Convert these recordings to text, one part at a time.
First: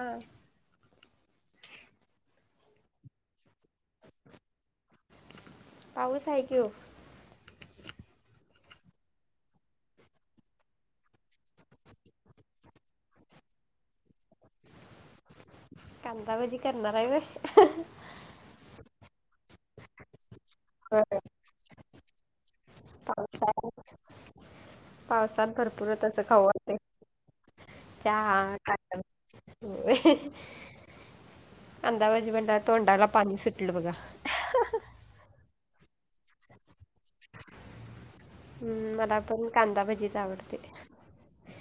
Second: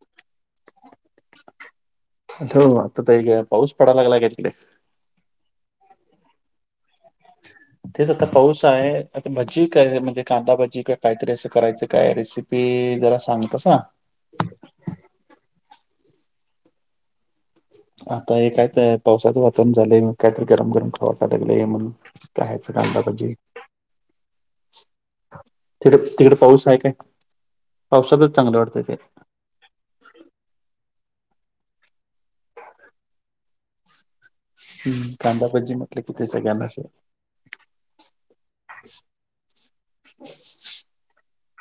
हा. हो आता तर पाऊस पडायला लागला काय तिकडे? पाऊसं हाय की ओ. तेच आता पाऊस आहे. आता भजी कर. म्हणजे कांदा भजी का काहीतरी असं करायचं काय रेसिपी पी जरा सांगतसा. कांदा भाजी करणार हाय व्हय? हं. आता हे कायच पावसाचं वातावरण झालंय मग. काहीतरी गरम गरम खावा होय. वाटाय लागलं मग खायचं कांदा भजी. पावसाळ्यात पावसात भरपूरच असं तिकडे-तिकडे खाऊ पाऊस वाटतंय. आहे काय? पावसातच चांगलं वाटतं ते. हं. कांदा भजी म्हटल्यावर तोंडाला पाणी सुटलं बघा. हम्म. कांदा भजी म्हटलं कि ते सगळ्यांनाच हम्म. मला पण कांदा भजीच आवडते.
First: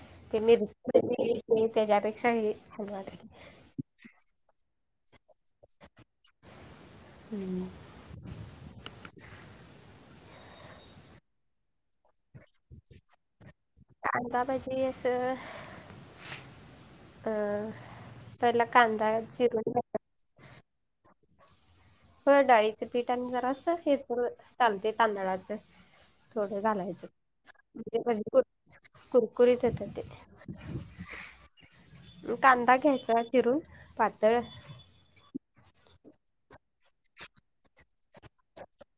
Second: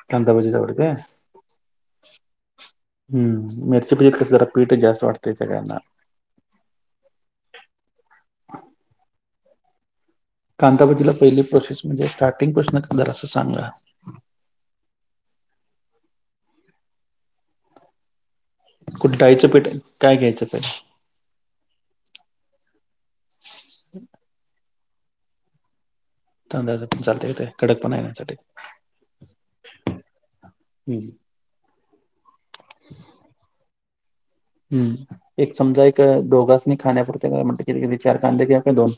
कांदा ते भजीच आवडते मिरची ची ते त्याच्यापेक्षाही. हम्म. मिरची भजीत कसं? जरा पीठच जास्त वाटतंय सगळ्यांना. हम्म. [inaudible] कांदा भजीला पहिली प्रोसेस म्हणजे स्टार्टिंग पासुन करणार असं सांगा. आता म्हणजी असं अं. पहिला कुठं कांदा डाळीचं पीठ चीरून काय घ्यायचं तरी. हो डाळीच पीठ आणि जरास हे चालते तांदळाचं. थोडे तांदळाचं पण घालायचे चालतंय का ते कडक पण म्हणजे भजी येण्यासाठी. कुर कुरकुरीत येत ते. हम्म. कांदा घ्यायचा चिरून पातळ. हम् एक समजा एक दोघांचनी खाण्यापुरते म्हटलं तरी किती चार कांदे घ्यावे काय दोन.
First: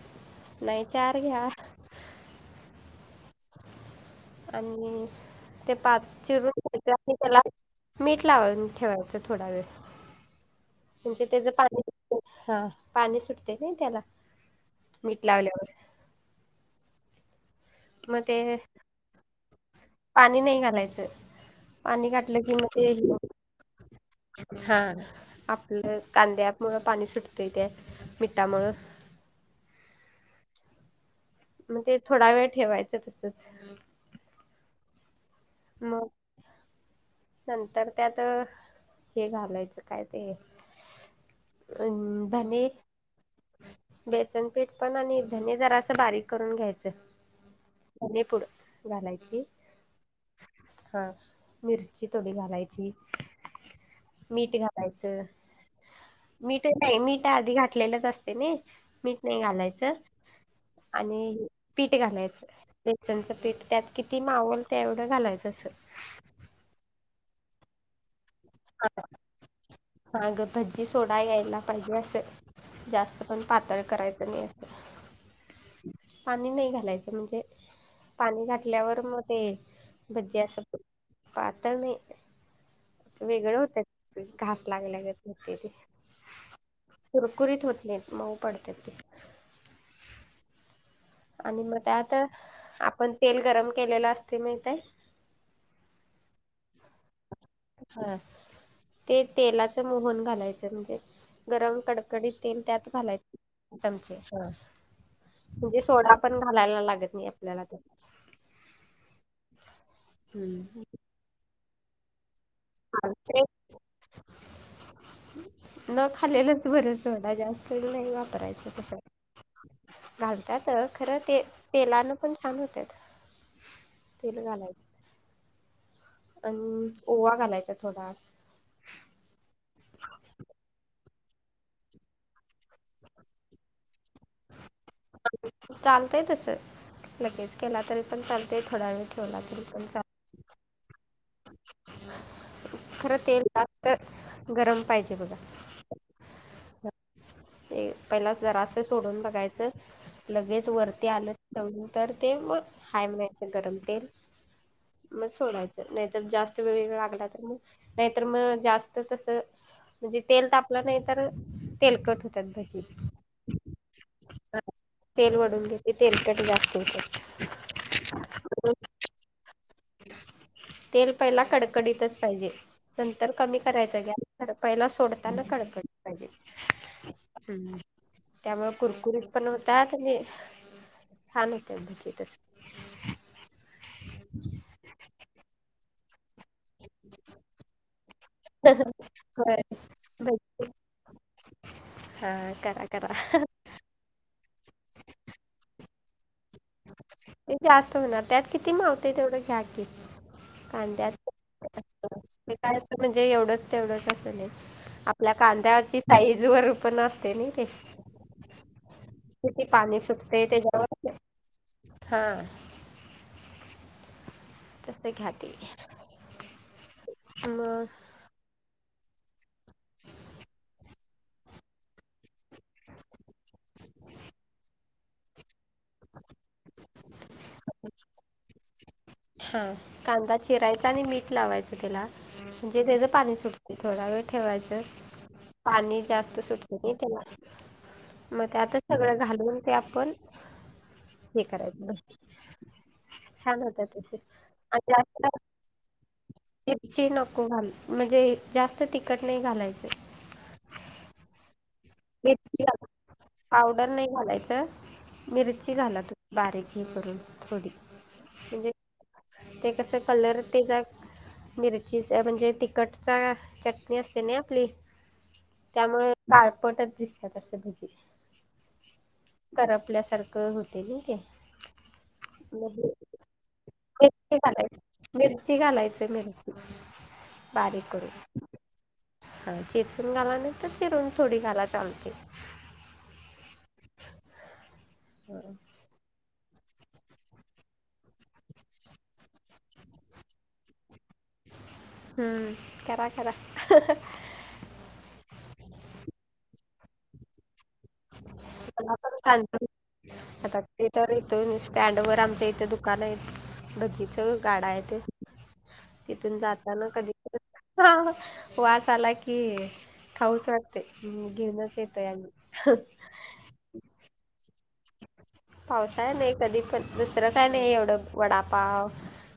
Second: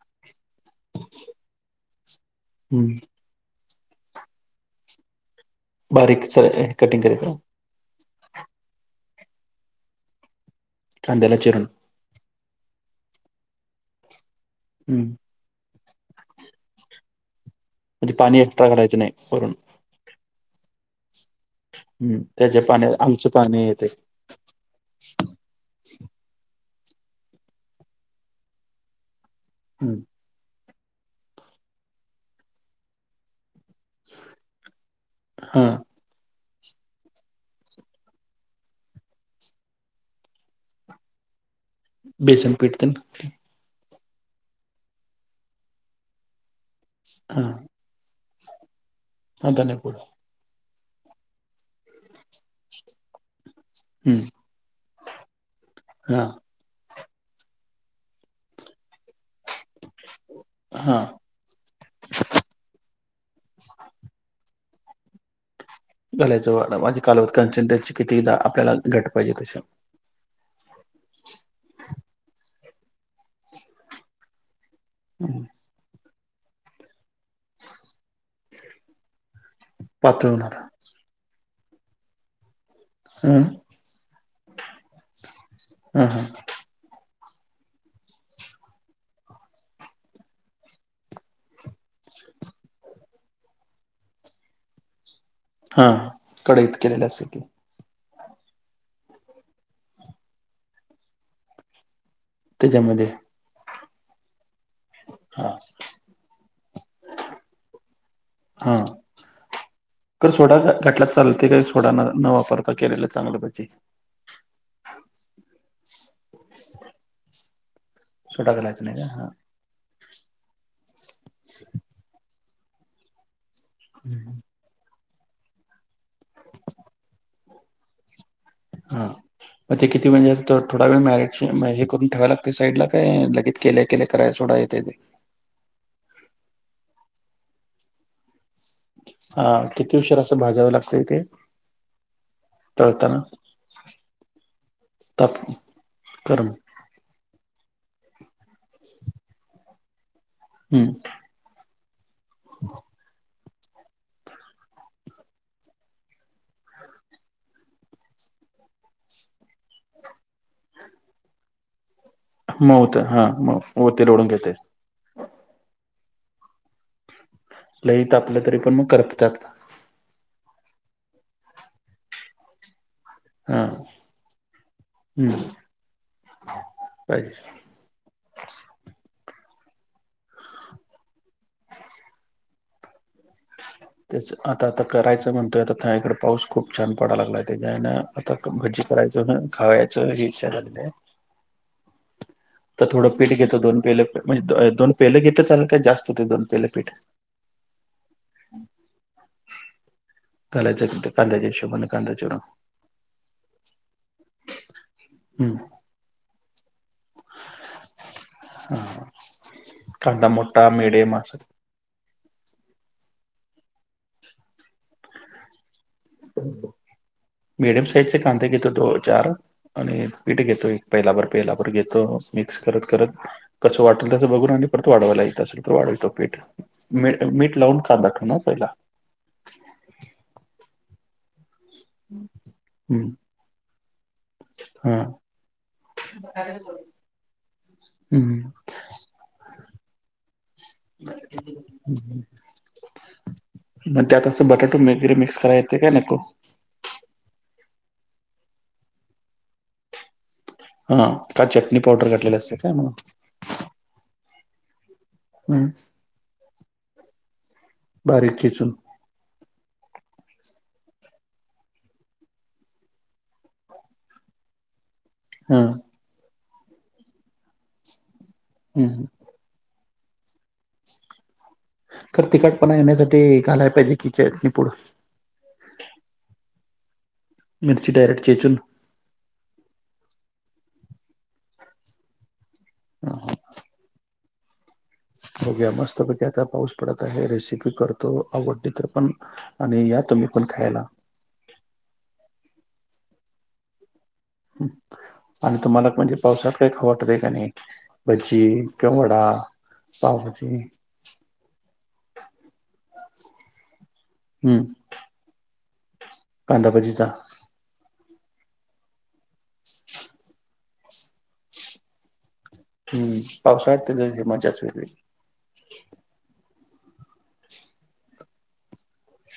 [inaudible] नाही चार घ्या. हम्म‌. आणि ते पाच बारीक स चिरून कटिंग [inaudible] करीत राहू त्याला. मीठ लावून ठेवायचं थोडा वेळ म्हणजे कांद्याला त्याच चिरून पाणी. हा पाणी सुटते नाही त्याला हम्म. मीठ म्हणजे लावल्यावर. म्हणजे मग पाणी ते एक्स्ट्रा घालायचं नाही वरून. पाणी नाही घालायचं. पाणी हम्म घातलं की त्याच्या मग ते पाण्यात आमच पाणी येते. हा आपलं कांद्यामुळ पाणी सुटतंय ते मिठामुळं. हम्म. मग ते थोडा वेळ ठेवायचं तसच. हा. [unintelligible] नंतर त्यात हे घालायचं काय ते- अन् बेसन धने पीठ तेन बेसनपीठ पण आणि धने जरासं बारीक करून घ्यायचं. हा म्हजे पुढ घालायच. धणेपूड हा मिरची थोडी घालायची. हम्म मीठ घालायचं हा मीठ ते नाही मीठ आधी घातलेलंच असते ना मीठ नाही घालायचं. हा आणि पीठ घालायचं बेसनचं पीठ त्यात किती मावेल तेवं - घालायचं असं घालायचं माझे [inaudible] कट किती आपल्याला घट्ट पाहिजे तश्या हांग भजी सोडा यायला पाहिजे असं जास्त पण पातळ करायचं नाही. ह पाणी नाही घालायचं म्हणजे पाणी घातल्यावर मग ते- पातळ भजी होणार अस पातळ नाही. अस वेगळ हम्म होत घास लागल्यागत होतेय ते. हा हा कुरकुरीत होत नाही मऊ पडतात ते. आणि मग त्यात आपण तेल गरम केलेलं असते माहिती ये. हा कढईत केलेल्यासाठी. हा ते तेलाच मोहन घालायचं म्हणजे गरम कड- कडकडीत तेल त्यात त्याच्यामध्ये घालायचे [inaudible] चमचे हा हा म्हणजे सोडा पण घालायला लागत नाही आपल्याला तर. हा कर सोडा ना हम्म घाटलात चालते काय सोडा न न वापरता केलेलं चांगलं ते पाहिजे. न खालेलंच बरं सोडा जास्त तेल नाय सोडा वापरायचं घालायचं नाही तसं का हा घालतात खरं ते तेलानं पण छान होत्यात. तेल घालायचं. अन ओवा घालायचा थोडा. हा मग ते किती म्हणजे थोडा वेळ मॅर [unintelligible] हे करून ठेवा लागते साईडला काय लगे केल्या केल्या कराय सोडा येते ते. चालतय तस लगेच केला तरी पण चालतय थोडा वेळ ठेवला तरी पण चाल तर अस भाजावं लागतय ते. तळताना खरं तेल लागत गरम पाहिजे बघा. ताप गरम ते पहिलाच जरास सोडून बघायचं लगेच वरती हम्म आलं [unintelligible] तर ते मग हाय म्हणायचं गरम तेल. मग सोडायचं नाहीतर जास्त वेळ लागला तर मग नाहीतर मग जास्त तस म्हणजे तेल तापलं नाही तर तेल कट होत मऊ होत हा मऊ हो तेल ओढून घेतय. तेल वढून घेतेय तेलकट जास्त होतात. आपल्या इथ आपलं तरी पण मग करपत्यात तेल पहिला कडकडीतच पाहिजे. नंतर कमी हा करायचं गॅस [unintelligible] हम्म सोडताना कडकडनी पाहिजे. पाहिजे हम्म त्यामुळे कुरकुरीत पण होतात आणि छान होत्यात भजी तसं. तेच आता आता करायच म्हणतोय त्या इकड पाऊस खूप छान पडाला लागलाय त्याच्यान [unintelligible] आता भजी करायचं ह होय. खायाचं ही इच्छा झालेली आहे हा करा तर करा थोडं पीठ घेतो दोन पेल म्हणजे दो-दोन पेले घेतलं चाललं का जास्त ते पण जास्त होणार त्यात किती मावतय तेवढं घ्या की, घालायचं ते कांद्यात कांद्याच्या हिशोबाने कांदा चिरून ते काय अस म्हणजे एवढंच तेवढंच असल हे, आपल्या हम्म. कांद्याची साईज वर पण असतंय नय काय हा. किती पाणी सुटते त्याच्यावर ये मासात हा [unintelligible] मग मीडियम साईज चे कांदे घेतो दो चार आणि पीठ घेतो एक पेलाभर पेलाभर घेतो, मिक्स करत करत कसं वाटल तस बघून आणि परत वाढवायला येत असल वाढवीतो पीठ मीठ मीठ लावून कांदा ठेवू ना पहिला. हा कांदा चिरायचा आणि मीठ लावायचं त्याला म्हणजे त्याज हम्म. पाणी सुटत. थोडा वेळ ठेवायचं हा. पाणी जास्त सुटत नाही त्याला, मग हम्म. त्यातच सगळं घालून ते आपण हे करायचं छान होतात ते अस बटाटे [unintelligible] मिक्स करा येते काय नको मिर्ची नको घालू म्हणजे जास्त तिखट नाही घालायचं. हां का चटणी पावडर घातलेले असते मिरची काय घाला म्हणून? पावडर नाही घालायचं. मिरची घाला तुम्ही बारीक हे करून थोडी बारीक म्हणजे चिचून ते कसं कलर त्याचा एक मिरची चा म्हणजे तिखट चा चटणी असते ना आपली हां. मुळे काळपट च दिसत्यात अस भजी. हम्म हम्म. करपल्यासारखं होते नाही ते. खरं तिकटपणा येण्यासाठी घालाय पाहिजे ते की मिरची चटणी पूड? घालायचं मिरची घालायचं मिरची बारीक मिरची डायरेक्ट करून. चेचून हां चेचून घाला नाही तर चिरून थोडी घाला चालतंय. [unintelligible] बघूया मस्त पैकी आता पाऊस पडत आहे, रेसिपी करतो आवडली तर पण आणि या तुम्ही पण खायला. हम्म करा करा. आणि तुम्हाला म्हणजे पावसात काही खाऊ वाटतंय का नाही? भजी मला किंवा पण वडा, तांदूळ आता पावभाजी ते तर इथून स्टँड वर आमच्या इथे दुकान आहेत भजीचं हम्म गाडा येतोय. तिथून कांदा जाताना भजीचा कधी तर वास आला की खाऊच वाटतंय मग घेऊनच येतोय आम्ही. हम्म पावसाळ्यात त्याची मजाच वेगळी. पावसाळा नाही कधी पण दुसरं काय नाही एवढं वडापाव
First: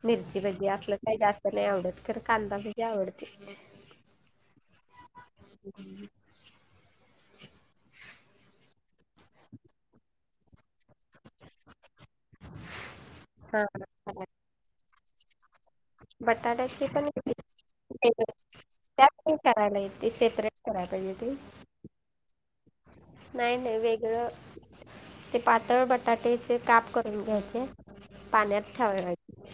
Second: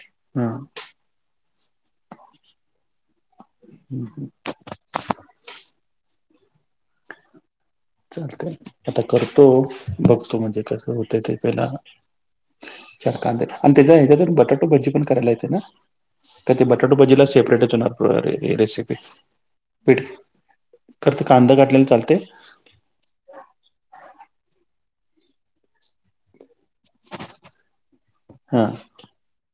मिरची हा भजी असलं काही जास्त नाही आवडतं खरं कांदा भजी आवडते. हम्म हम्म. [unintelligible] [inaudible] चालतंय आता करतो, बघतो म्हणजे कसं होतंय ते पहिला. चार कांद्या हा. आणि त्याचा ह्याच्यातून बटाटो भजी पण करायला येते ना? का ते बटाट्याची बटाटो पण भजीला सेपरेटच [unintelligible] होणार येते, रेसिपी त्यात नाही करायला येत ते सेपरेट कराय पाहिजे. ते. कांद घातलेलं चालतंय? नाही नाही वेगळं ते पातळ बटाट्याचे काप करून घ्यायचे. पाण्यात हा ठेवायचे.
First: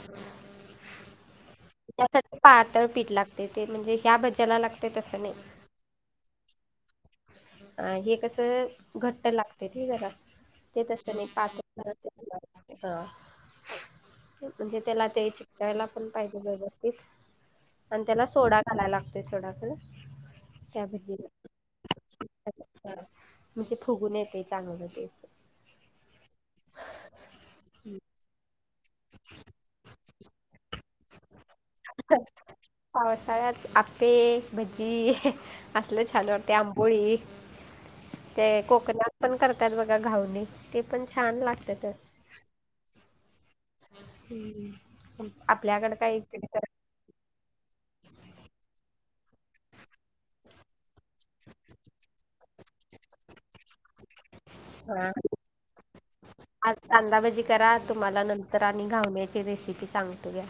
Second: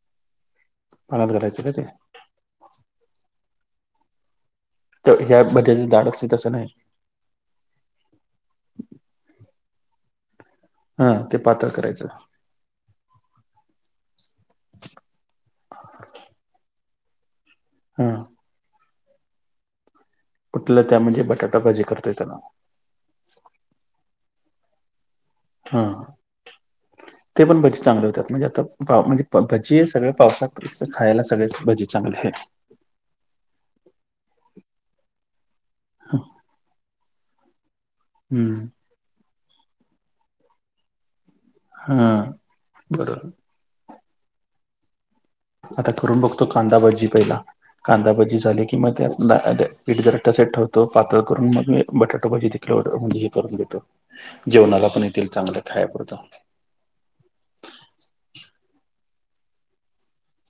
पाण्यात घालायचं का ते? खरं पातळ पीठ लागतंय ते म्हणजे ह्या भज्याला लाग तर ह्या भज्याचं जाड असतंय तसं नाही? अ हे कस घट्ट लागतंय नाही जरा. ते हा तसं नाही ते पातळ करायचं [unintelligible] हां म्हणजे त्याला ते चिकटायला पण पाहिजे व्यवस्थित. आणि हा त्याला सोडा घालायला लागतोय सोडा खरं. कुठल्या त्या म्हणजे बटाटा भजी करतोय त्याला? हां म्हणजे फुगून येतंय चांगलं ते असं. हां ते पण भजी चांगल्या होत्यात म्हणजे आता पाव म्हणजे प भजीयं. सगळं पावसात खायला सगळेच भजी चांगले आहेत. पावसाळ्यात आप्पे, भजी असलं छान वाटतं आंबोळी. [inaudible] ते कोकणात पण करतात बघा घावणे, ते पण छान लाग ते. हा बरोबर हूं. आता करून बघतो कांदाभजी पहिला. कांदाभजी झाली की मग पीठ घट्टसर ठेवतो. पातळ करून मग मी बटाटा भजी तेव्हढं हे करून देतो. जेवणाला पण करा येतील चांगलं खायापुरतं. आज कांदाभजी करा. तुम्हाला नंतर आणि घावण्याची रेसिपी सांगतो घ्या.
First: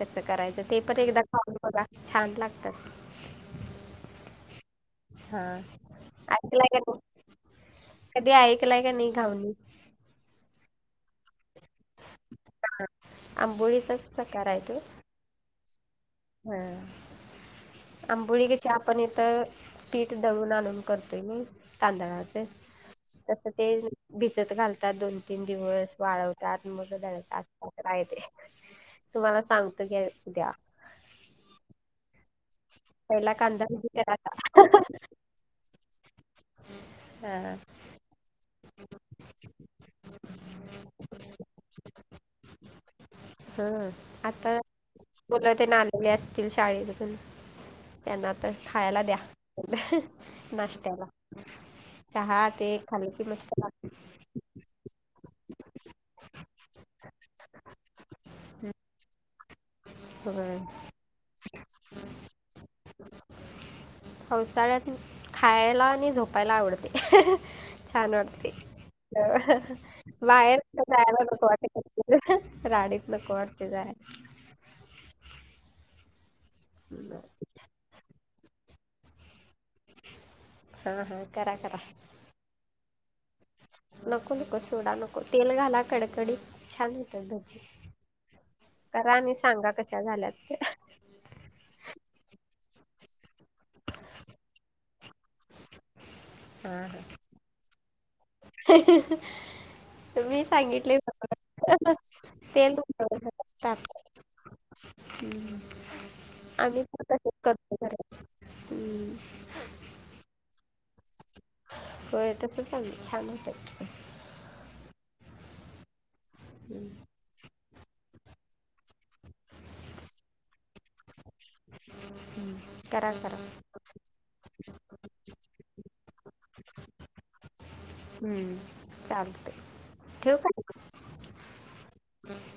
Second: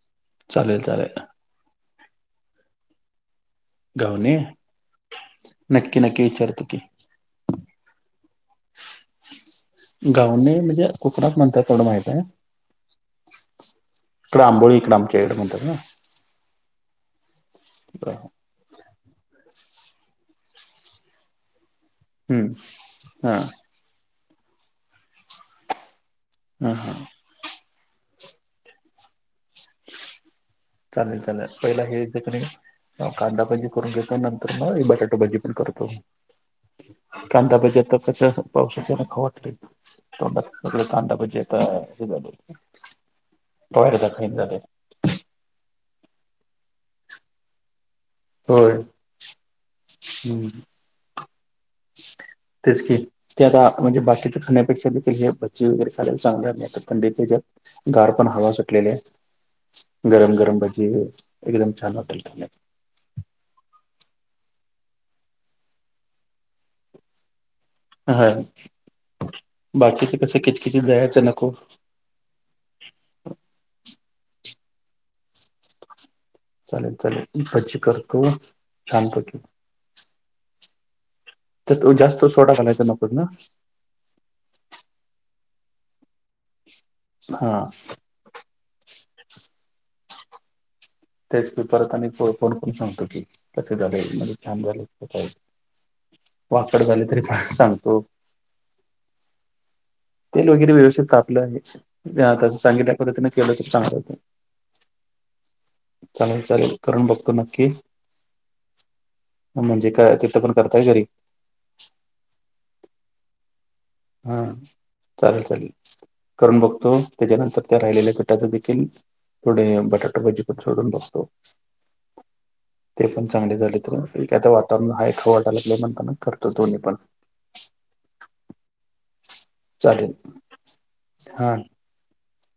कसं करायचं. चालेल ते पण चालेल एकदा खाऊन बघा. छान लागतात. घावणे? हा नक्की नक्की. विचारतो ऐकलाय का की नाही, कधी ऐकलाय का नाही घावणी? घावणे म्हणजे, कोकणात म्हणतात तेव्हढं माहितंय. आंबोळीचाच इकडं प्रकार आंबोळी इकडं आमच्या इकडे म्हणतात ना. हं. आंबोळी कशी पण इथं पीठ दळून आणून करतोय मी. तांदळाचे. हम्म हा तसं ते भिजत घालतात दोन तीन दिवस. वाळवत टा हा हा त्यात मग का ते तुम्हाला सांगतो की उद्या. चालेल, चालेल. पहिला हे कांदा भजी करून घेतो. नंतर मग बटाटो भजी पण करतो. हा. कांदाभजी आता कसं, पावसाच्यानं खाऊ वाटतंय. तोंडात सगळे कांदा भजे आता ही झालेत. केव्हा हा एकदा खाईन झालंय. आता मुलं त्यानं आणलेले असतील शाळेमधून. त्यांना आता होय खायाला द्या, हम्म नाश्त्याला. चहा ते तेच की, खाल्लं ते मस्त आता म्हणजे बाकीचं खाण्यापेक्षा देखील हे भजी वगैरे खाल्लेलं चांगलंय. नाहीतरी थंडीत याच्यात गार पण हवा सुटलेलीय. गरम गरम लागतं. भजी, एकदम छान वाटेल खाण्यात. पावसाळ्यात खायाला आणि झोपायला आवडतं. छान हा वाटतंय. बाकीच कसं बाहेर किचकिची कुटं जायाला दह्याचं नको वाटतं. राडेत नको वाटते जायला. चालेल, चालेल. भजी करतो छानपैकी. हा हा, करा. करा. त्यात जास्त सोडा घालायचा नकोच ना? नको, नको, सोडा नको. तेल घाला कडकडीत, छान होतात भजी. हा करा आणि सांगा कशा झाल्यात. तेच मी परत आणि फोन करून सांगतो की, कसे झाले, म्हणजे छान झाले. वाकड हां हां झाले तरी सांगतो. तुम्ही तेल वगैरे सांगितले व्यवस्थित होतं. तापलं आहे, आता तेल सांगितल्या पद्धतीने केलं तर चांगलं होतंय. हूं... चालेल, चालेल. करून बघतो नक्की. घरात. हम्म. म्हणजे काय तिथं पण करताय घरी. होय, तसं चांगलं छान होतंय. हा! चालेल, चालेल. करून बघतो. त्याच्यानंतर त्या राहिलेल्या पिठाचं देखील, थोडे बटाटाभजी पण सोडून बघतो. हम्म. ते ते करा पण करा. चांगले झाले तर मग ठीक आहे वातावरण हाय, खाऊ वाटा लागलय म्हणताना करतो दोन्ही पण, हम्म, चालतय चालेल ठेवू काय हा मग.